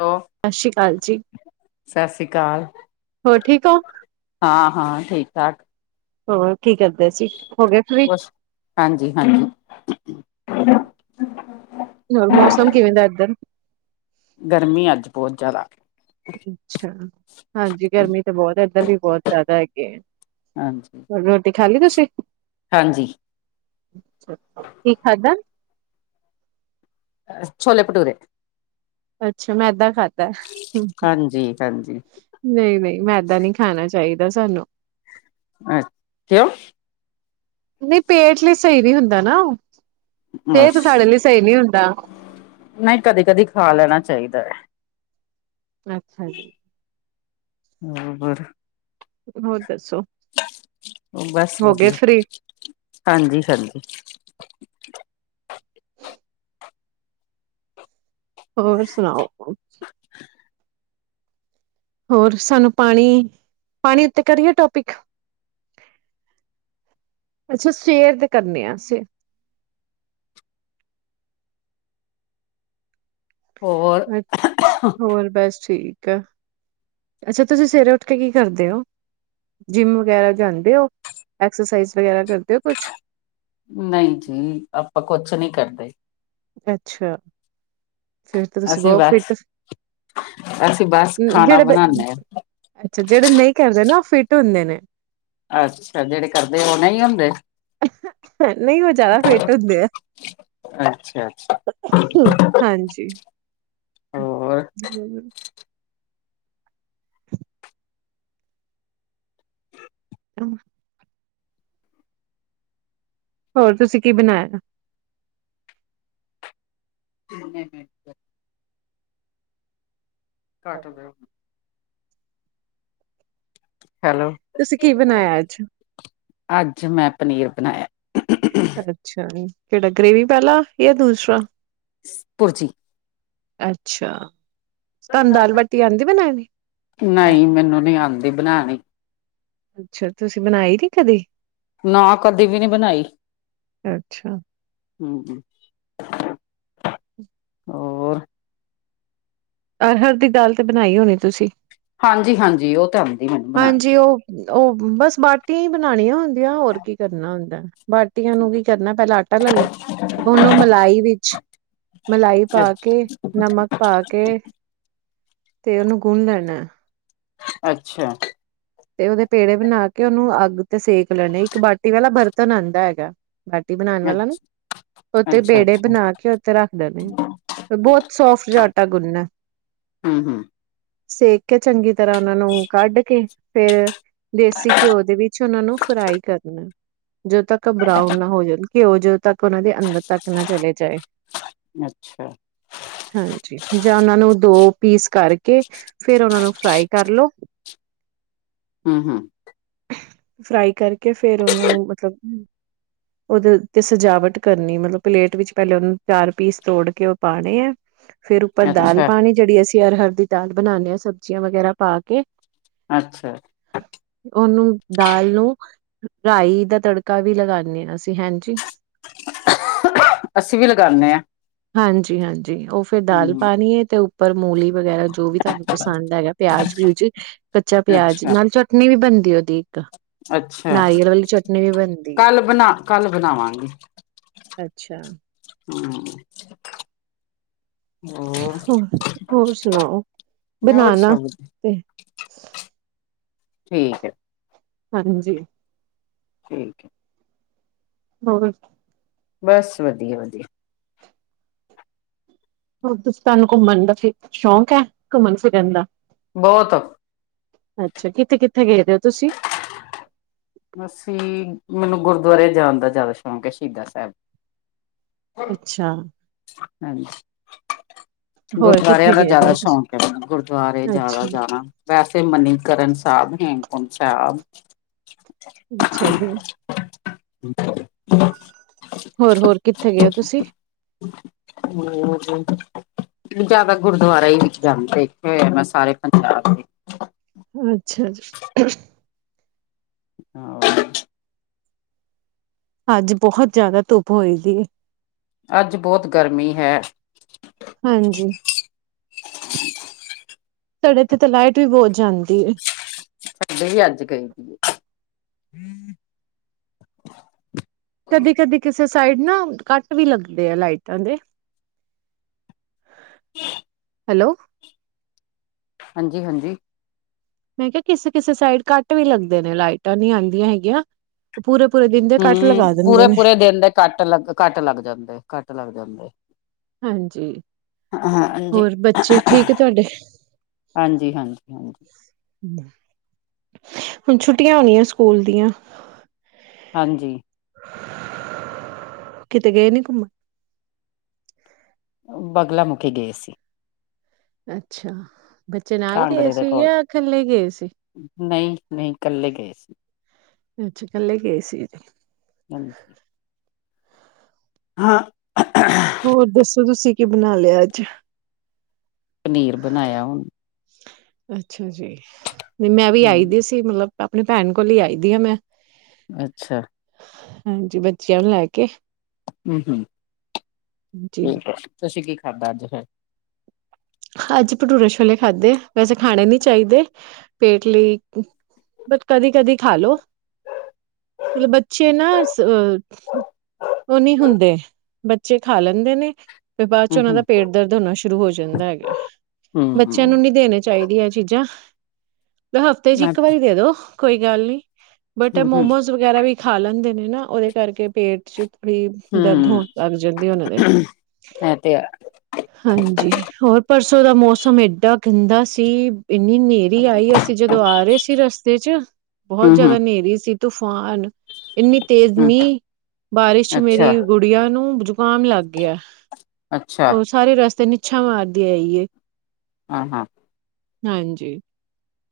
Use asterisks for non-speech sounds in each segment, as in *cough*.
Hello ਸਤਿ ਸ਼੍ਰੀ ਅਕਾਲ ਜੀ, ਸਤਿ ਸ੍ਰੀ ਅਕਾਲ ਹੋਰ ਠੀਕ ਹੋ? ਹਾਂ -ਹਾਂ ਠੀਕ ਠਾਕ। ਹੋਰ? ਕੀ ਕਰਦੇ ਸੀ। ਹੋਗੇ ਫ੍ਰੀ ਬਸ ਹਾਂਜੀ ਹਾਂਜੀ ਹੋਰ ਮੌਸਮ ਕਿਵੇਂ ਦਾ ਏਧਰ? ਗਰਮੀ, ਅੱਜ ਬਹੁਤ ਜਿਆਦਾ। ਅੱਛਾ! ਹਾਂਜੀ ਗਰਮੀ ਤੇ ਬਹੁਤ ਇੱਧਰ ਵੀ ਬਹੁਤ ਜ਼ਿਆਦਾ ਹੈਗੀ ਐ। ਹਾਂਜੀ ਹਾਂਜੀ ਕੀ ਖਾਧਾ? ਛੋਲੇ ਭਟੂਰੇ। ਅੱਛਾ ਮੈਦਾ ਖਾਧਾ। ਹਾਂਜੀ ਹਾਂਜੀ ਨਹੀਂ ਨਹੀਂ ਮੈਦਾ ਨੀ ਖਾਣਾ। ਚਾਹੀਦਾ ਸਾਨੂੰ। ਆ ਕਿਓਂ ਨਹੀਂ ਪੇਟ ਲਈ ਸਈ ਨਈ ਹੁੰਦਾ ਨਾ ਓ। ਅੱਛਾ ਹੁੰਦਾ। ਨਈ ਕਦੇ ਕਦੀ ਖਾ ਲੈਣਾ ਚਾਹੀਦਾ ਐ। ਅੱਛਾ ਜੀ ਹੋਰ ਬਸ ਹੋਰ ਦੱਸੋ ਉਹ ਬਸ ਹੋ ਗਏ ਵਧੀਆ। ਫ੍ਰੀ? ਹਾਂਜੀ -ਹਾਂਜੀ। ਹੋਰ ਸੁਣਾਓ? ਹੋਰ ਸਾਨੂੰ ਪਾਣੀ। ਪਾਣੀ ਉੱਤੇ ਕਰੀਏ -ਟੋਪਿਕ? ਅੱਛਾ ਸਵੇਰ ਤੇ ਕਰਨੇ ਆ ਅਸੀਂ। ਹੋਰ ਅੱਛਾ ਹੋਰ ਬਸ ਠੀਕ। ਕਾ ਅੱਛਾ! ਤੁਸੀਂ ਸਵੇਰੇ ਉਠ ਕੇ ਕੀ ਕਰਦੇ ਓ? ਜਿੰਮ ਵਗੈਰਾ ਜਾਂਦੇ ਓ? ਐਕਸਰਸਾਈਜ਼ ਵਗੈਰਾ ਕਰਦੇ ਓ ਕੁਛ? ਨਹੀਂ ਜੀ ਆਪਾਂ ਕੁਛ ਨਹੀਂ ਕਰਦੇ ਅੱਛਾ ਫਿਰ ਤੇ ਤੁਸੀਂ ਅਸੀਂ ਬਹੁਤ ਬਸ ਫਿਟ। ਅਸੀਂ ਬਸ ਖਾਣਾ ਜੇੜੇ ਬਣਾਉਦੇ -ਅੱਛਾ ਜਿਹੜੇ ਨਹੀਂ ਕਰਦੇ ਨਾ। ਫਿੱਟ ਹੁੰਦੇ ਨੇ। ਅੱਛਾ ਜ ਜਿਹੜੇ ਕਰਦੇ ਉਹ ਨਹੀਂ ਹੁੰਦੇ? ਨਹੀਂ, ਉਹ ਜ਼ਾਦਾ ਫਿੱਟ ਹੁੰਦੇ ਆ। ਅੱਛਾ ਅੱਛਾ ਹਾਂਜੀ ਹੋਰ *unintelligible* *inaudible* ਹੋਰ ਤੁਸੀਂ ਕੀ ਬਣਾਇਆ? ਘੱਟਦੇ ਹੈਲੋ, ਤੁਸੀਂ ਕੀ ਬਣਾਇਆ ਅੱਜ ਅੱਜ ਮੈਂ ਪਨੀਰ ਬਣਾਇਆ। ਅੱਛਾ ਜੀ। ਕੇੜਾ ਗ੍ਰੇਵੀ ਵਾਲਾ ਯਾ ਦੂਸਰਾ? ਪੁਰਜੀ। ਅੱਛਾ। ਤਾਨੂੰ ਦਾਲ-ਬਾਟੀ ਆਂਦੀ ਬਣਾਣੀ? ਨਹੀਂ ਮੈਨੂੰ ਨੀ ਆਉਂਦੀ ਬਣਾਣੀ। ਅੱਛਾ, ਤੁਸੀਂ ਬਣਾਈ ਨੀ ਕਦੇ? ਨਾ ਕਦੇ ਵੀ ਨਈ ਬਣਾਈ। ਅੱਛਾ ਹੂੰ। ਓਰ ਅਰਹਰ ਦੀ ਦਾਲ ਤੇ ਬਣਾਈ ਹੋਣੀ ਤੁਸੀ? ਹਾਂਜੀ, ਹਾਂਜੀ। ਓ ਤਾਂ ਆ ਹਾਂਜੀ, ਓ, ਓ, ਬਸ ਬਾਟੀਆ ਈ ਬਣਾਣੀਆਂ ਹੁੰ ਦੀਆ, ਹੋਰ ਕੀ ਕਰਨਾ ਹੁੰਦਾ। ਬਾਟੀਆਂ ਨੂੰ ਕੀ ਕਰਨਾ ਪੈਲਾ ਆਟਾ ਲਲ ਲਓ, ਉਹਨੂੰ ਮਲਾਈ ਵਿੱਚ ਮਲਾਈ ਪਾ ਅੱਛਾ ਕੇ, ਨਮਕ ਪਾ ਕੇ ਤੇ ਓਨੂੰ ਗੁਣ ਲੈਣਾ। ਅੱਛਾ। ਤੇ ਓਦੇ ਪੇੜੇ ਬਣਾ ਕੇ ਓਨੂੰ ਅੱਗ ਤੇ ਸੇਕ ਲੈਣੇ, ਇੱਕ ਬਾਟੀ ਵਾਲਾ ਬਰਤ ਤਨੰਦਾ ਹੈਗਾ। ਬਾਟੀ ਬਨਾਣ ਵਾਲਾ ਨਾ, ਅੱਛਾ ਓਤੇ ਅੱਛਾ ਪੇੜੇ ਅੱਛਾ ਬਨਾ ਕੇ ਓਥੇ ਰੱਖ ਦਨੇ, ਬੋਤ ਸੋਫਟ ਜਾ ਆਟਾ ਗੁੰਨਨੈ, ਹਮ ਹਮ ਸੇਕ ਕੇ ਚੰਗੀ ਤਰਾ ਓਨਾਂ ਨੂੰ ਕੱਢ ਕੇ ਫੇਰ ਦੇਸੀ ਘਿਓ ਦੇ ਵਿੱਚ ਓਨਾਂ ਨੂੰ ਫਰਾਈ ਕਰਨਾ, ਜਦੋ ਤੱਕ ਬਰਾਉਨ ਨਾ ਹੋ ਜਾਨ। ਘਿਓ ਜਦੋ ਤੱਕ ਓਨਾਂ ਦੇ ਅੰਦਰ ਤੱਕ ਨਾ ਚਲੇ ਜਾਏ। ਅੱਛਾ ਹਾਂਜੀ, ਜਾ ਓਨਾਂ ਨੂੰ ਦੋ ਪੀਸ ਕਰਕੇ ਫੇਰ ਓਨਾਂ ਨੂੰ ਫਰਾਈ ਕਰਲੋ। ਹੂੰ, ਹੂੰ। ਫਰਾਈ ਕਰਕੇ ਫੇਰ ਓਨੂੰ ਮਤਲਬ, ਓਦੇ ਉੱਤੇ ਸਜਾਵਟ ਕਰਨੀ, ਮਤਲਬ ਪਲੇਟ ਵਿੱਚ ਪੈਲੇ ਓਨੂੰ ਚਾਰ ਪੀਸ ਤੋੜ ਕੇ ਓ ਪਾਣੇ ਐ। ਫੇਰ ਉੱਪਰ ਦਾਲ ਅੱਛਾ ਪਾਣੀ ਜੇੜੀ ਅਸੀ ਅਰਹਰ ਦੀ ਦਾਲ ਬਣਾਨੇ ਆ ਸਬਜ਼ੀਆ ਵਗੈਰਾ ਪਾ ਕੇ। ਅੱਛਾ। ਓਨੂੰ ਦਾਲ ਨੂੰ ਰਾਈ ਦਾ ਤੜਕਾ ਵੀ ਲਗਾਨੇ ਆ ਅਸੀ। ਹਾਂਜੀ। ਅਸੀਂ ਵੀ ਲਗਾਉਂਦੇ ਹਾਂ ਹਾਂਜੀ, ਹਾਂਜੀ, ਓ ਫਿਰ ਦਾਲ ਹਮ ਪਾਣੀ ਹੈ ਤੇ ਪਰ ਮੂਲੀ, ਵਗੈਰਾ ਜੋ ਵੀ ਤੁਹਾਨੂੰ ਪਸੰਦ ਹੈਗਾ ਪਿਆਜ- ਪੂਜ ਕੱਚਾ ਪਿਆਜ ਅੱਛਾ ਨਾਲ ਚਟ ਨਈ ਵੀ ਬਣਦੀ ਉਹਦੀ। ਅੱਛਾ ਨਾਰੀਅਲ ਵਾਲੀ ਚਟਨੀ ਵੀ ਬਣਦੀ ਏ। ਕੱਲ ਬਨਾ ਕੱਲ ਬਨਾਵਾਂਗੀ। ਅੱਛਾ। ਹਾ। ਹੋਰ? ਹੋਰ ਸੁਨਾਓ? ਹੋਰ ਬਨਾਣਾ ਸਭ ਤੇ *unintelligible* ਠੀਕ ਐ। ਹਾਂ, ਜੀ। ਠੀਕ ਏ। ਹੋਰ। ਬਸ ਵਧੀਆ, ਵਧੀਆ। ਹਦੁਸਤਾਨ ਘੁੰਮਨ ਦਾ ਫ ਸ਼ੌਕ ਹੈ ਘੁੰਮਣ ਫਿਰਨ ਦਾ? ਬੋਹਤ। ਅੱਛਾ ਕਿੱਥੇ-ਕਿੱਥੇ ਗਏ? ਦੇ ਹੋ ਤੁਸੀਂ ਅਸੀ ਮੈਨੂੰ ਗੁਰਦੁਆਰੇ ਜਾਣ ਦਾ ਜ਼ਿਆਦਾ ਸ਼ੌਕ ਹੈ ਸ਼ਹੀਦਾ ਸਾਹਿਬ। ਅੱਛਾ ਹਜੀ ਹੋਰ ਗੁਰਦੁਆਰਿਆਂ ਕਿੱਥੇ ਦਾ ਗਏ ਦੇ ਜ਼ਿਆਦਾ ਹੋ ਤੁਸੀਂ ਸ਼ੌਕ ਹੈ ਮੈ ਗੁਰਦੁਆਰੇ ਜ਼ਿਆਦਾ ਜਾਣਾ ਵੈਸੇ ਮਨੀਕਰਨ ਸਾਬ। *inaudible* ਪੰਜਾਬ। ਅੱਛਾ ਜੀ? *unintelligible* ਹੋਰ ਹੋਰ ਕਿੱਥੇ ਗਏ ਹੋ ਤੁਸੀਂ ਹੋਰ ਜ਼ਿਆਦਾ ਗੁਰਦੁਆਰਾ ਹੀ ਵਿੱਚ ਲਿਖੇ ਇਥੇਆ ਮੈਂ ਸਾਰੇ ਪੰਜਾਬ *inaudible* *inaudible* ਹਾ ਓ ਅੱਜ ਬਹੁਤ ਜ਼ਿਆਦਾ ਧੁੱਪ ਹੋਏ ਦੀ ਅੱਜ ਬੋਤ ਗਰਮੀ ਹੈ। ਹਾਂਜੀ *unintelligible* ਸਾਡੇ ਤਾਂ ਇਥੇ ਲਾਈਟ ਵੀ ਬਹੁਤ ਜਾਂਦੀ ਏ। ਸਾਡੇ ਵੀ ਅੱਜ ਗਏ ਸੀ। ਕਦੀ, ਕਦੀ ਕਿਸੇ ਸਾਈਦ ਨਾ ਕੱਟ ਵੀ ਲੱਗਦੇ ਆ ਲਾਈਟਾਂ ਦੇ ਕੀਅ? ਹੈਲੋ ਹਾਂਜੀ, ਹਾਂਜੀ। ਮੈ ਕੇਆ ਕਿਸੇ ਕਿਸੇ ਸਾਈਡ ਕੱਟ ਵੀ ਲੱਗਦੇ ਨੇ ਲਾਈਟਾ ਨੀ ਆਂਦੀਆ ਹੈਗੀਆ। ਹੂੰ, ਪੂਰੇ ਪੂਰੇ ਦਿਨ ਦੇ ਕੱਟ ਲੱਗ ਕੱਟ ਲੱਗ ਜਾਂਦੇ, ਕੱਟ ਲੱਗ ਜਾਂਦੇ। ਹਾਂਜੀ, ਹਾਂਜੀ ਹੋਰ ਬੱਚੇ ਠੀਕ ਤੋਆਡੇ? ਹਾਂਜੀ ਹਾਂਜੀ ਹਾਂਜੀ ਹੁਨ ਛੁੱਟੀਆ ਹੋਨੀਆ ਸਕੂਲ ਦੀਆ? ਹਾਂਜੀ। ਕਿਤੇ ਗਏ ਨੀ ਘੁੰਮਣ? ਬਗਲਾ ਮੁਖੀ ਗਏ ਸੀ। ਅੱਛਾ। ਬੱਚੇ ਨਾਲ ਗਏ ਕਾਂਗੜੇ ਦੇ ਸੀ ਕੋਲ ਜਾਂ ਕੱਲੇ ਗਏ ਸੀ? ਨਹੀਂ ਨਹੀਂ ਇਕੱਲੇ ਗਏ ਸੀ। ਕੱਲੇ ਗਏ ਸੀ। ਹਾਂਜੀ। ਹਾਂ ਹੋਰ ਦੱਸੋ ਤੁਸੀਂ ਕੀ ਬਣਾ ਲਿਆ ਅੱਜ? ਪਨੀਰ ਬਣਾਇਆ। ਅੱਛਾ ਜੀ। ਮੈਂ ਵੀ ਆਈ ਦੀ ਹਮ ਸੀ ਮਤਲਬ। ਆਪਣੀ ਭੈਣ ਕੋਲ ਹੀ ਆਈ ਦੀ ਆ, ਮੈਂ। ਅੱਛਾ ਹਾਂਜੀ, ਬੱਚਿਆਂ ਨੂੰ ਲੈ ਕੇ। ਹਮ, ਹਮ। ਜੀ ਤਸੀ ਕੀ *unintelligible* ਅੱਜ ਭਟੂਰੇ ਛੋਲੇ ਖਾਧੇ। ਵੈਸੇ ਖਾਣੇ ਨੀ ਚਾਹੀਦੇ, ਪੇਟ ਲਈ ਬ ਕਦੀ ਕਦੀ ਖਾ ਲੋ। ਮਤਲਬ ਬੱਚੇ ਨਾ, ਅ ਉਹ ਨਹੀਂ ਹੁੰਦੇ, ਬੱਚੇ ਖਾ ਲੈਂਦੇ ਨੇ। ਬਾਅਦ ਚ ਹਮ ਉਹਨਾਂ ਹਮ ਦਾ ਪੇਟ ਦਰਦ ਹੋਣਾ ਸ਼ੁਰੂ ਹੋ ਜਾਂਦਾ ਹੈਗਾ। ਬੱਚਿਆਂ ਨੂੰ ਹਮ ਨਹੀਂ ਦੇਣੇ ਚਾਹੀਦੀਆਂ ਚੀਜ਼ਾਂ। ਹਫ਼ਤੇ ਚ ਹਮ ਇੱਕ ਵਾਰੀ ਦੇ ਦੋ। ਕੋਈ ਗੱਲ ਨਹੀਂ। ਬਟ ਹਮ ਮੋਮੋਸ ਵਗੈਰਾ ਵੀ ਖਾ ਲੈਂਦੇ ਨੇ ਨਾ, ਉਹਦੇ ਕਰਕੇ ਪੇਟ ਚ ਬੜੀ ਦਰਦ ਹਮ ਹੋਣ ਲੱਗ ਜਾਂਦੀ ਉਹਨਾਂ ਦੇ। ਇਹ ਤੇ ਹੈ ਹਾਂਜੀ, ਹੋਰ? ਪਰਸੋਂ ਦਾ ਮੌਸਮ ਏਡਾ ਗੰਦਾ ਸੀ। ਇੰਨੀ ਨੇਰੀ ਆਈ। ਅਸੀਂ ਜਦੋਂ ਆ ਰਹੇ ਸੀ ਰਸਤੇ ਚ, ਬਹੁਤ ਹਮ ਹਮ ਜਿਆਦਾ ਨੇਰੀ ਸੀ। ਤੂਫਾਨ ਇੰਨੀ ਤੇਜ਼ ਹਮ ਮੀਂਹ, ਬਾਰਿਸ਼ ਚ ਅੱਛਾ ਮੇਰੀ ਗੁੜੀਆਂ ਨੂੰ *unintelligible* ਕਾਮ ਲੱਗ ਗਿਆ। ਅੱਛਾ ਹੋਰ ਸਾਰੇ ਰਸਤੇ ਨ ਛਵਰ ਦੇ ਆਈਏ ਹਾਂ ਹਾਂ। ਹਾਂਜੀ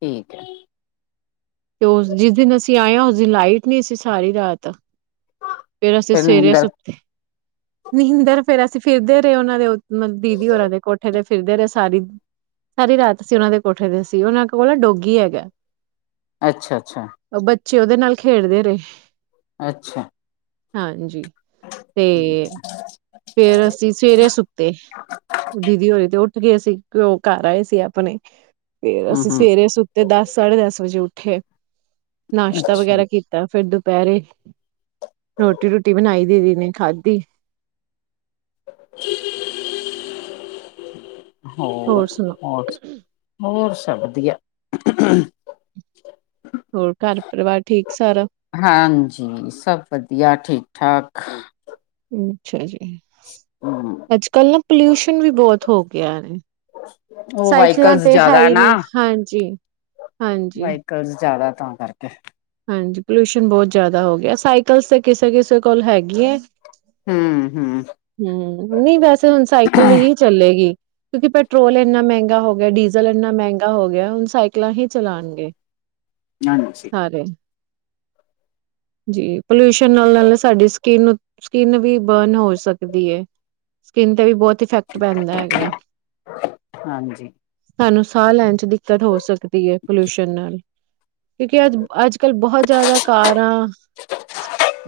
ਠੀਕ ਹੈ। ਤੇ ਉਸ ਜਿਸ ਦਿਨ ਅਸੀਂ ਆਏ ਹਾਂ। ਉਸ ਦਿਨ ਲਾਈਟ ਨਹੀਂ, ਅਸੀਂ ਸਾਰੀ ਰਾਤ ਫੇਰ ਅਸੀਂ ਸਵੇਰੇ ਪਨੀਰ ਆ ਦਾ ਸੁੱਤੇ ਨਹਿੰਦਰ ਫੇਰ ਅਸੀਂ ਫਿਰਦੇ ਰਹੇ, ਉਹਨਾਂ ਦੇ ਉ *unintelligible* ਮ ਦੀਦੀ ਹੋਰਾਂ ਦੇ ਕੋਠੇ ਤੇ ਫਿਰਦੇ ਰਹੇ ਸਾਰੀ, ਸਾਰੀ ਰਾਤ ਅਸੀ ਉਹਨਾਂ ਦੇ ਕੋਠੇ ਤੇ ਸੀ, ਉਹਨਾਂ ਕੋਲ ਡੋਗੀ ਹੈਗਾ। ਅੱਛਾ, ਅੱਛਾ। ਬੱਚੇ ਉਹਦੇ ਨਾਲ ਖੇਡਦੇ ਰਹੇ। ਅੱਛਾ ਹਾਂਜੀ ਤੇ *unintelligible* ਫੇਰ ਅਸੀਂ ਸਵੇਰੇ ਸੁੱਤੇ। ਦੀਦੀ ਹੋਰੇ ਤੇ ਉ ਕਿ ਅਸੀਂ ਉਹ ਘਰ ਆਏ ਸੀ ਆਪਣੇ। ਫੇਰ ਹਮ ਅਸੀਂ ਹਮ ਸਵੇਰੇ ਸੁੱਤੇ। ਦਸ, ਸਾਢੇ-ਦਸ ਵਜੇ ਉੱਠੇ ਉੱਥੇ ਨਾਸ਼ਤਾ ਅੱਛਾ ਵਗੈਰਾ ਕੀਤਾ। ਫਿਰ ਦੁ ਦੁਪਹਿਰੇ, ਰੋਟੀ ਰੂਟੀ ਬਣਾਈ ਦੀਦੀ ਨੇ, ਖਾਧੀ। *inaudible* ਹੋਰ, ਹੋਰ, ਹੋਰ। ਵਧੀਆ। ਹੋਰ ਘਰ ਪਰਿਵਾਰ ਠੀਕ ਸਾਰਾ ਹਾਂਜੀ, ਸਭ ਵਧੀਆ, ਠੀਕ। *unintelligible* ਅੱਛਾ ਜੀ। ਹਮ ਅੱਜ ਕੱਲ ਨਾ, ਪੋਲਿਊਸ਼ਨ ਵੀ ਬਹੁਤ ਹੋ ਗਿਆ। ਉਹ ਸਾਈਕਲਾਂ ਵਹੀਕਲਸ ਤੇ ਹੈ ਜਿਆਦਾ ਹੀ ਨਾ। ਨਹੀਂ ਹਾਂਜੀ ਹਾਂਜੀ ਵਹੀਕਲਸ ਜਿਆਦਾ। ਤਾਂ ਕਰਕੇ। ਹਾਂਜੀ, ਪੋਲਿਊਸ਼ਨ ਬਹੁਤ ਜਿਆਦਾ ਹੋ ਗਿਆ। ਸਾਈਕਲ ਤੇ ਕਿਸੇ ਕਿਸ *unintelligible* ਕੋਲ ਹੈਗੀ ਹੈ। ਹਮ ਹਮ ਹਮ। ਨਹੀਂ ਵੈਸੇ ਹੁਣ ਸਾਈਕਲ ਹੀ ਚੱਲੇਗੀ। ਕਿਉਂਕਿ ਪੈਟਰੋਲ ਇੰਨਾ ਮਹਿੰਗਾ ਹੋ ਗਿਆ, ਡੀਜ਼ਲ ਇੰਨਾ ਮਹਿੰਗਾ ਹੋ ਗਿਆ। ਹੁਣ ਸਾਈਕਲਾਂ ਹੀ ਚਲਾਉਣਗੇ। ਜਾਨ ਮਸੀ। ਜੀ, ਪਲਿਊਸ਼ਨ ਨਾਲ ਨਾਲ ਸਾਡੀ ਸਕਿਨ, ਸਕਿੰਨ ਵੀ ਬਰਨ ਹੋ ਸਕਦੀ ਏ। ਸਕਿੰਨ ਤੇ ਵੀ ਬਹੁਤ ਇਫੈਕਟ ਪੈਂਦਾ ਹੈਗਾ ਹਾਂਜੀ ਸਾਨੂੰ ਸਾਹ ਲੈਣ ਚ ਦਿੱਕਤ ਹੋ ਸਕਦੀ ਏ ਪੋਲਿਊਸ਼ਨ ਨਾਲ। ਕਿਉਂਕਿ ਅੱਜ ਅੱਜ- ਅੱਜ ਕਲ ਬਹੁਤ ਜ਼ਾਦਾ ਕਾਰਾਂ,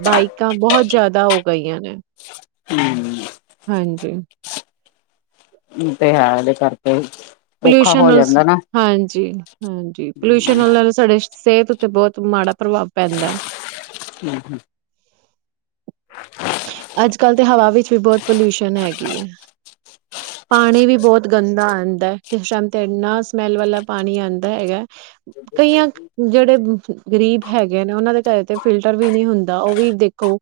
ਬਾਈਕਾਂ ਬਹੁਤ ਜ਼ਾਦਾ ਹੋ ਗਈਆਂ ਨੇ। ਹੂੰ। ਹਾਂਜੀ। ਏ ਤੇ ਹੈ। ਇਹਦੇ ਕਰਕੇ ਈ। ਪੋਲਿਊਸ਼ਨ ਨਾਲ। ਹਾਂਜੀ- ਹਾਂਜੀ। ਪੋਲਿਊਸ਼ਨ ਨਾਲ- ਨਾਲ ਸਾਡੇ- ਸਿਹਤ ਉੱਤੇ ਬੋਤ ਮਾੜਾ- ਪ੍ਰਭਾਵ ਪੈਂਦਾ ਐ। ਹਵਾ ਵਿੱਚ ਵੀ ਬੋਤ ਪੋਲਿਊਸ਼ਨ ਹੈਗੀ ਏ। ਪਾਣੀ ਵੀ ਬੋਤ ਗੰਦਾ ਆਂਦਾ ਏ। ਕਿਸੇ ਟੈਮ ਤੇ ਇੰਨਾ ਸਮੈਲ ਵਾਲਾ ਪਾਣੀ ਆਂਦਾ ਹੈਗਾ। ਕਈਆਂ ਜਿਹੜੇ ਗ਼ਰੀਬ ਹੈਗੇ ਨੇ, ਉਹਨਾਂ ਦੇ ਘਰੇ ਤੇ ਫਿਲਟਰ ਵੀ ਨੀ ਹੁੰਦਾ, ਉਹ ਵੀ ਦੇਖੋ-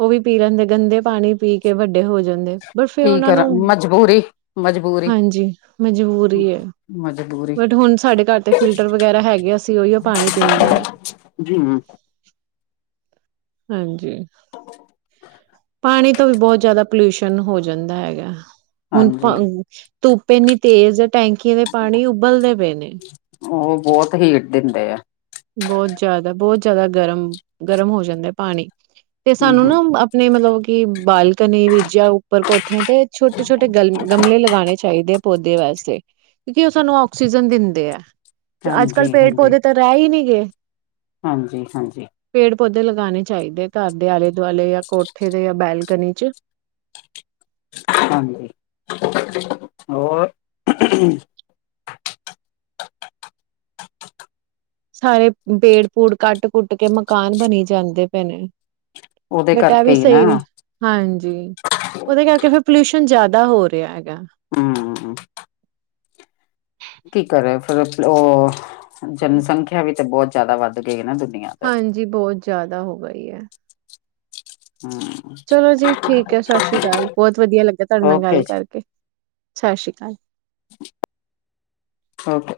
ਉਹ ਵੀ ਪੀ ਲੈਂਦੇ। ਗੰਦੇ ਪਾਣੀ ਪੀ ਕੇ ਵੱਡੇ ਹੋ ਜਾਂਦੇ। ਬਟ ਫਿਰ ਕੀ ਉਹਨਾਂ ਕਰਾਂ। ਨੂੰ ਮਜਬੂਰੀ -ਮਜਬੂਰੀ- ਹਾਂਜੀ ਮਜਬੂਰੀ ਹੈ ਮਜਬੂ- ਬਟ ਹੁਣ ਸਾਡੇ ਘਰ ਤੇ ਫਿਲਟਰ ਵਗੈਰਾ ਹੈਗੇ। ਅਸੀਂ ਉਹੀਓ ਪਾਣੀ ਪੀਂਦੇ ਆਂ। ਹਮ ਹੂੰ। ਪਾਣੀ ਤੋਂ ਵੀ ਬੋਤ ਜ਼ਾਦਾ ਪੋਲਿਊਸ਼ਨ ਹੋ ਜਾਂਦਾ ਹੈਗਾ। ਹੁਣ ਹਾਂਜੀ ਪਣ ਧੁੱਪ ਇੰਨੀ ਤੇਜ਼ ਏ। ਟੈਂਕੀਆਂ ਦੇ ਪਾਣੀ ਉਬਲਦੇ ਪਏ ਨੇ। ਉਹ ਬਹੁਤ ਹੀਟ ਦਿੰਦੇ ਆ। ਬੋਤ ਜਾਦਾ- ਬੋਤ ਜਾਦਾ- ਗਰਮ। ਗਰਮ ਹੋ ਜਾਂਦਾ ਪਾਣੀ। ਤੇ ਹਮ ਸਾਨੂੰ ਨਾ ਹਮ ਆਪਣੇ ਮਲਬ ਕੀ ਬਾਲਕਨੀ *unintelligible* ਉੱਪਰ ਕੋਠਿਆਂ ਤੇ, ਛੋਟੇ ਛੋਟੇ *unintelligible* ਗਮਲੇ ਲਗਾਣੇ ਚਾਹੀਦੇ। ਪੌਦੇ ਵਾਸਤੇ, ਕਿਉਂਕਿ ਉਹ ਸਾਨੂੰ ਆਕਸੀਜਨ ਦਿੰਦੇ ਆ। ਅੱਜ ਕੱਲ ਪੇੜ ਪੌਦੇ ਤਾਂ ਰੈ ਈ ਨੀ *unintelligible* ਹਾਂਜੀ-ਹਾਂਜੀ। ਪੇੜ ਪੌਦੇ ਲਗਾਨੇ ਚਾਈਦੇ ਘਾਰ ਦੇ ਆਲੇ-ਦੁਆਲੇ ਯਾ ਕੋਠੇ ਦੇ ਯਾ ਬੈਲਕਨੀ 'ਚ। ਹਾਂਜੀ, ਹੋਰ *unintelligible* ਸਾਰੇ, ਪੇੜ ਪੂੜ ਕਾਟ ਕੁੱਟ ਕੇ ਮਕਾਨ ਬਣੀ ਜਾਂਦੇ ਪਏ ਨੇ। ਉਹਦੇ ਬਟ ਕਰਕੇ ਆਵੀ ਹੀ ਨਾ ਸਈ ਵੇ, ਹਾਂਜੀ, ਓੱਦੇ ਕਰਕੇ ਫੇਰ ਪਲਿਊਸ਼ਨ ਜਾਦਾ ਦਾ ਹੋ ਰਏਆ ਹੂੰ। ਕੀ ਕਰੇ ਫੇਰ, *unintelligible* ਓ ਜਨਸੰਖੇਆ ਵੀ ਤੇ ਬੋ ਜਾਦਾ ਵਾਧ ਗਈ ਏ ਨਾ ਦੁਨੀਆਂ ਤੇ ਹਾਂਜੀ, ਬੋਤ ਜਾ ਦਾ ਹੋ ਗਈ ਐ। ਹਮ ਚਲੋ ਜੀ ਠੀਕ ਐ ਸਾਸ਼ੀ ਕਾਲ, ਬੋਤ ਵਦੀਆ ਲੱਗਾ ਤੋਡੇ ਨਾਲ ਓਕੇ ਗਾੱਲ ਜੀ ਕਾਰਕੇ। ਸਾਸ਼ੀ ਕਾਲ। ਓਕੇ।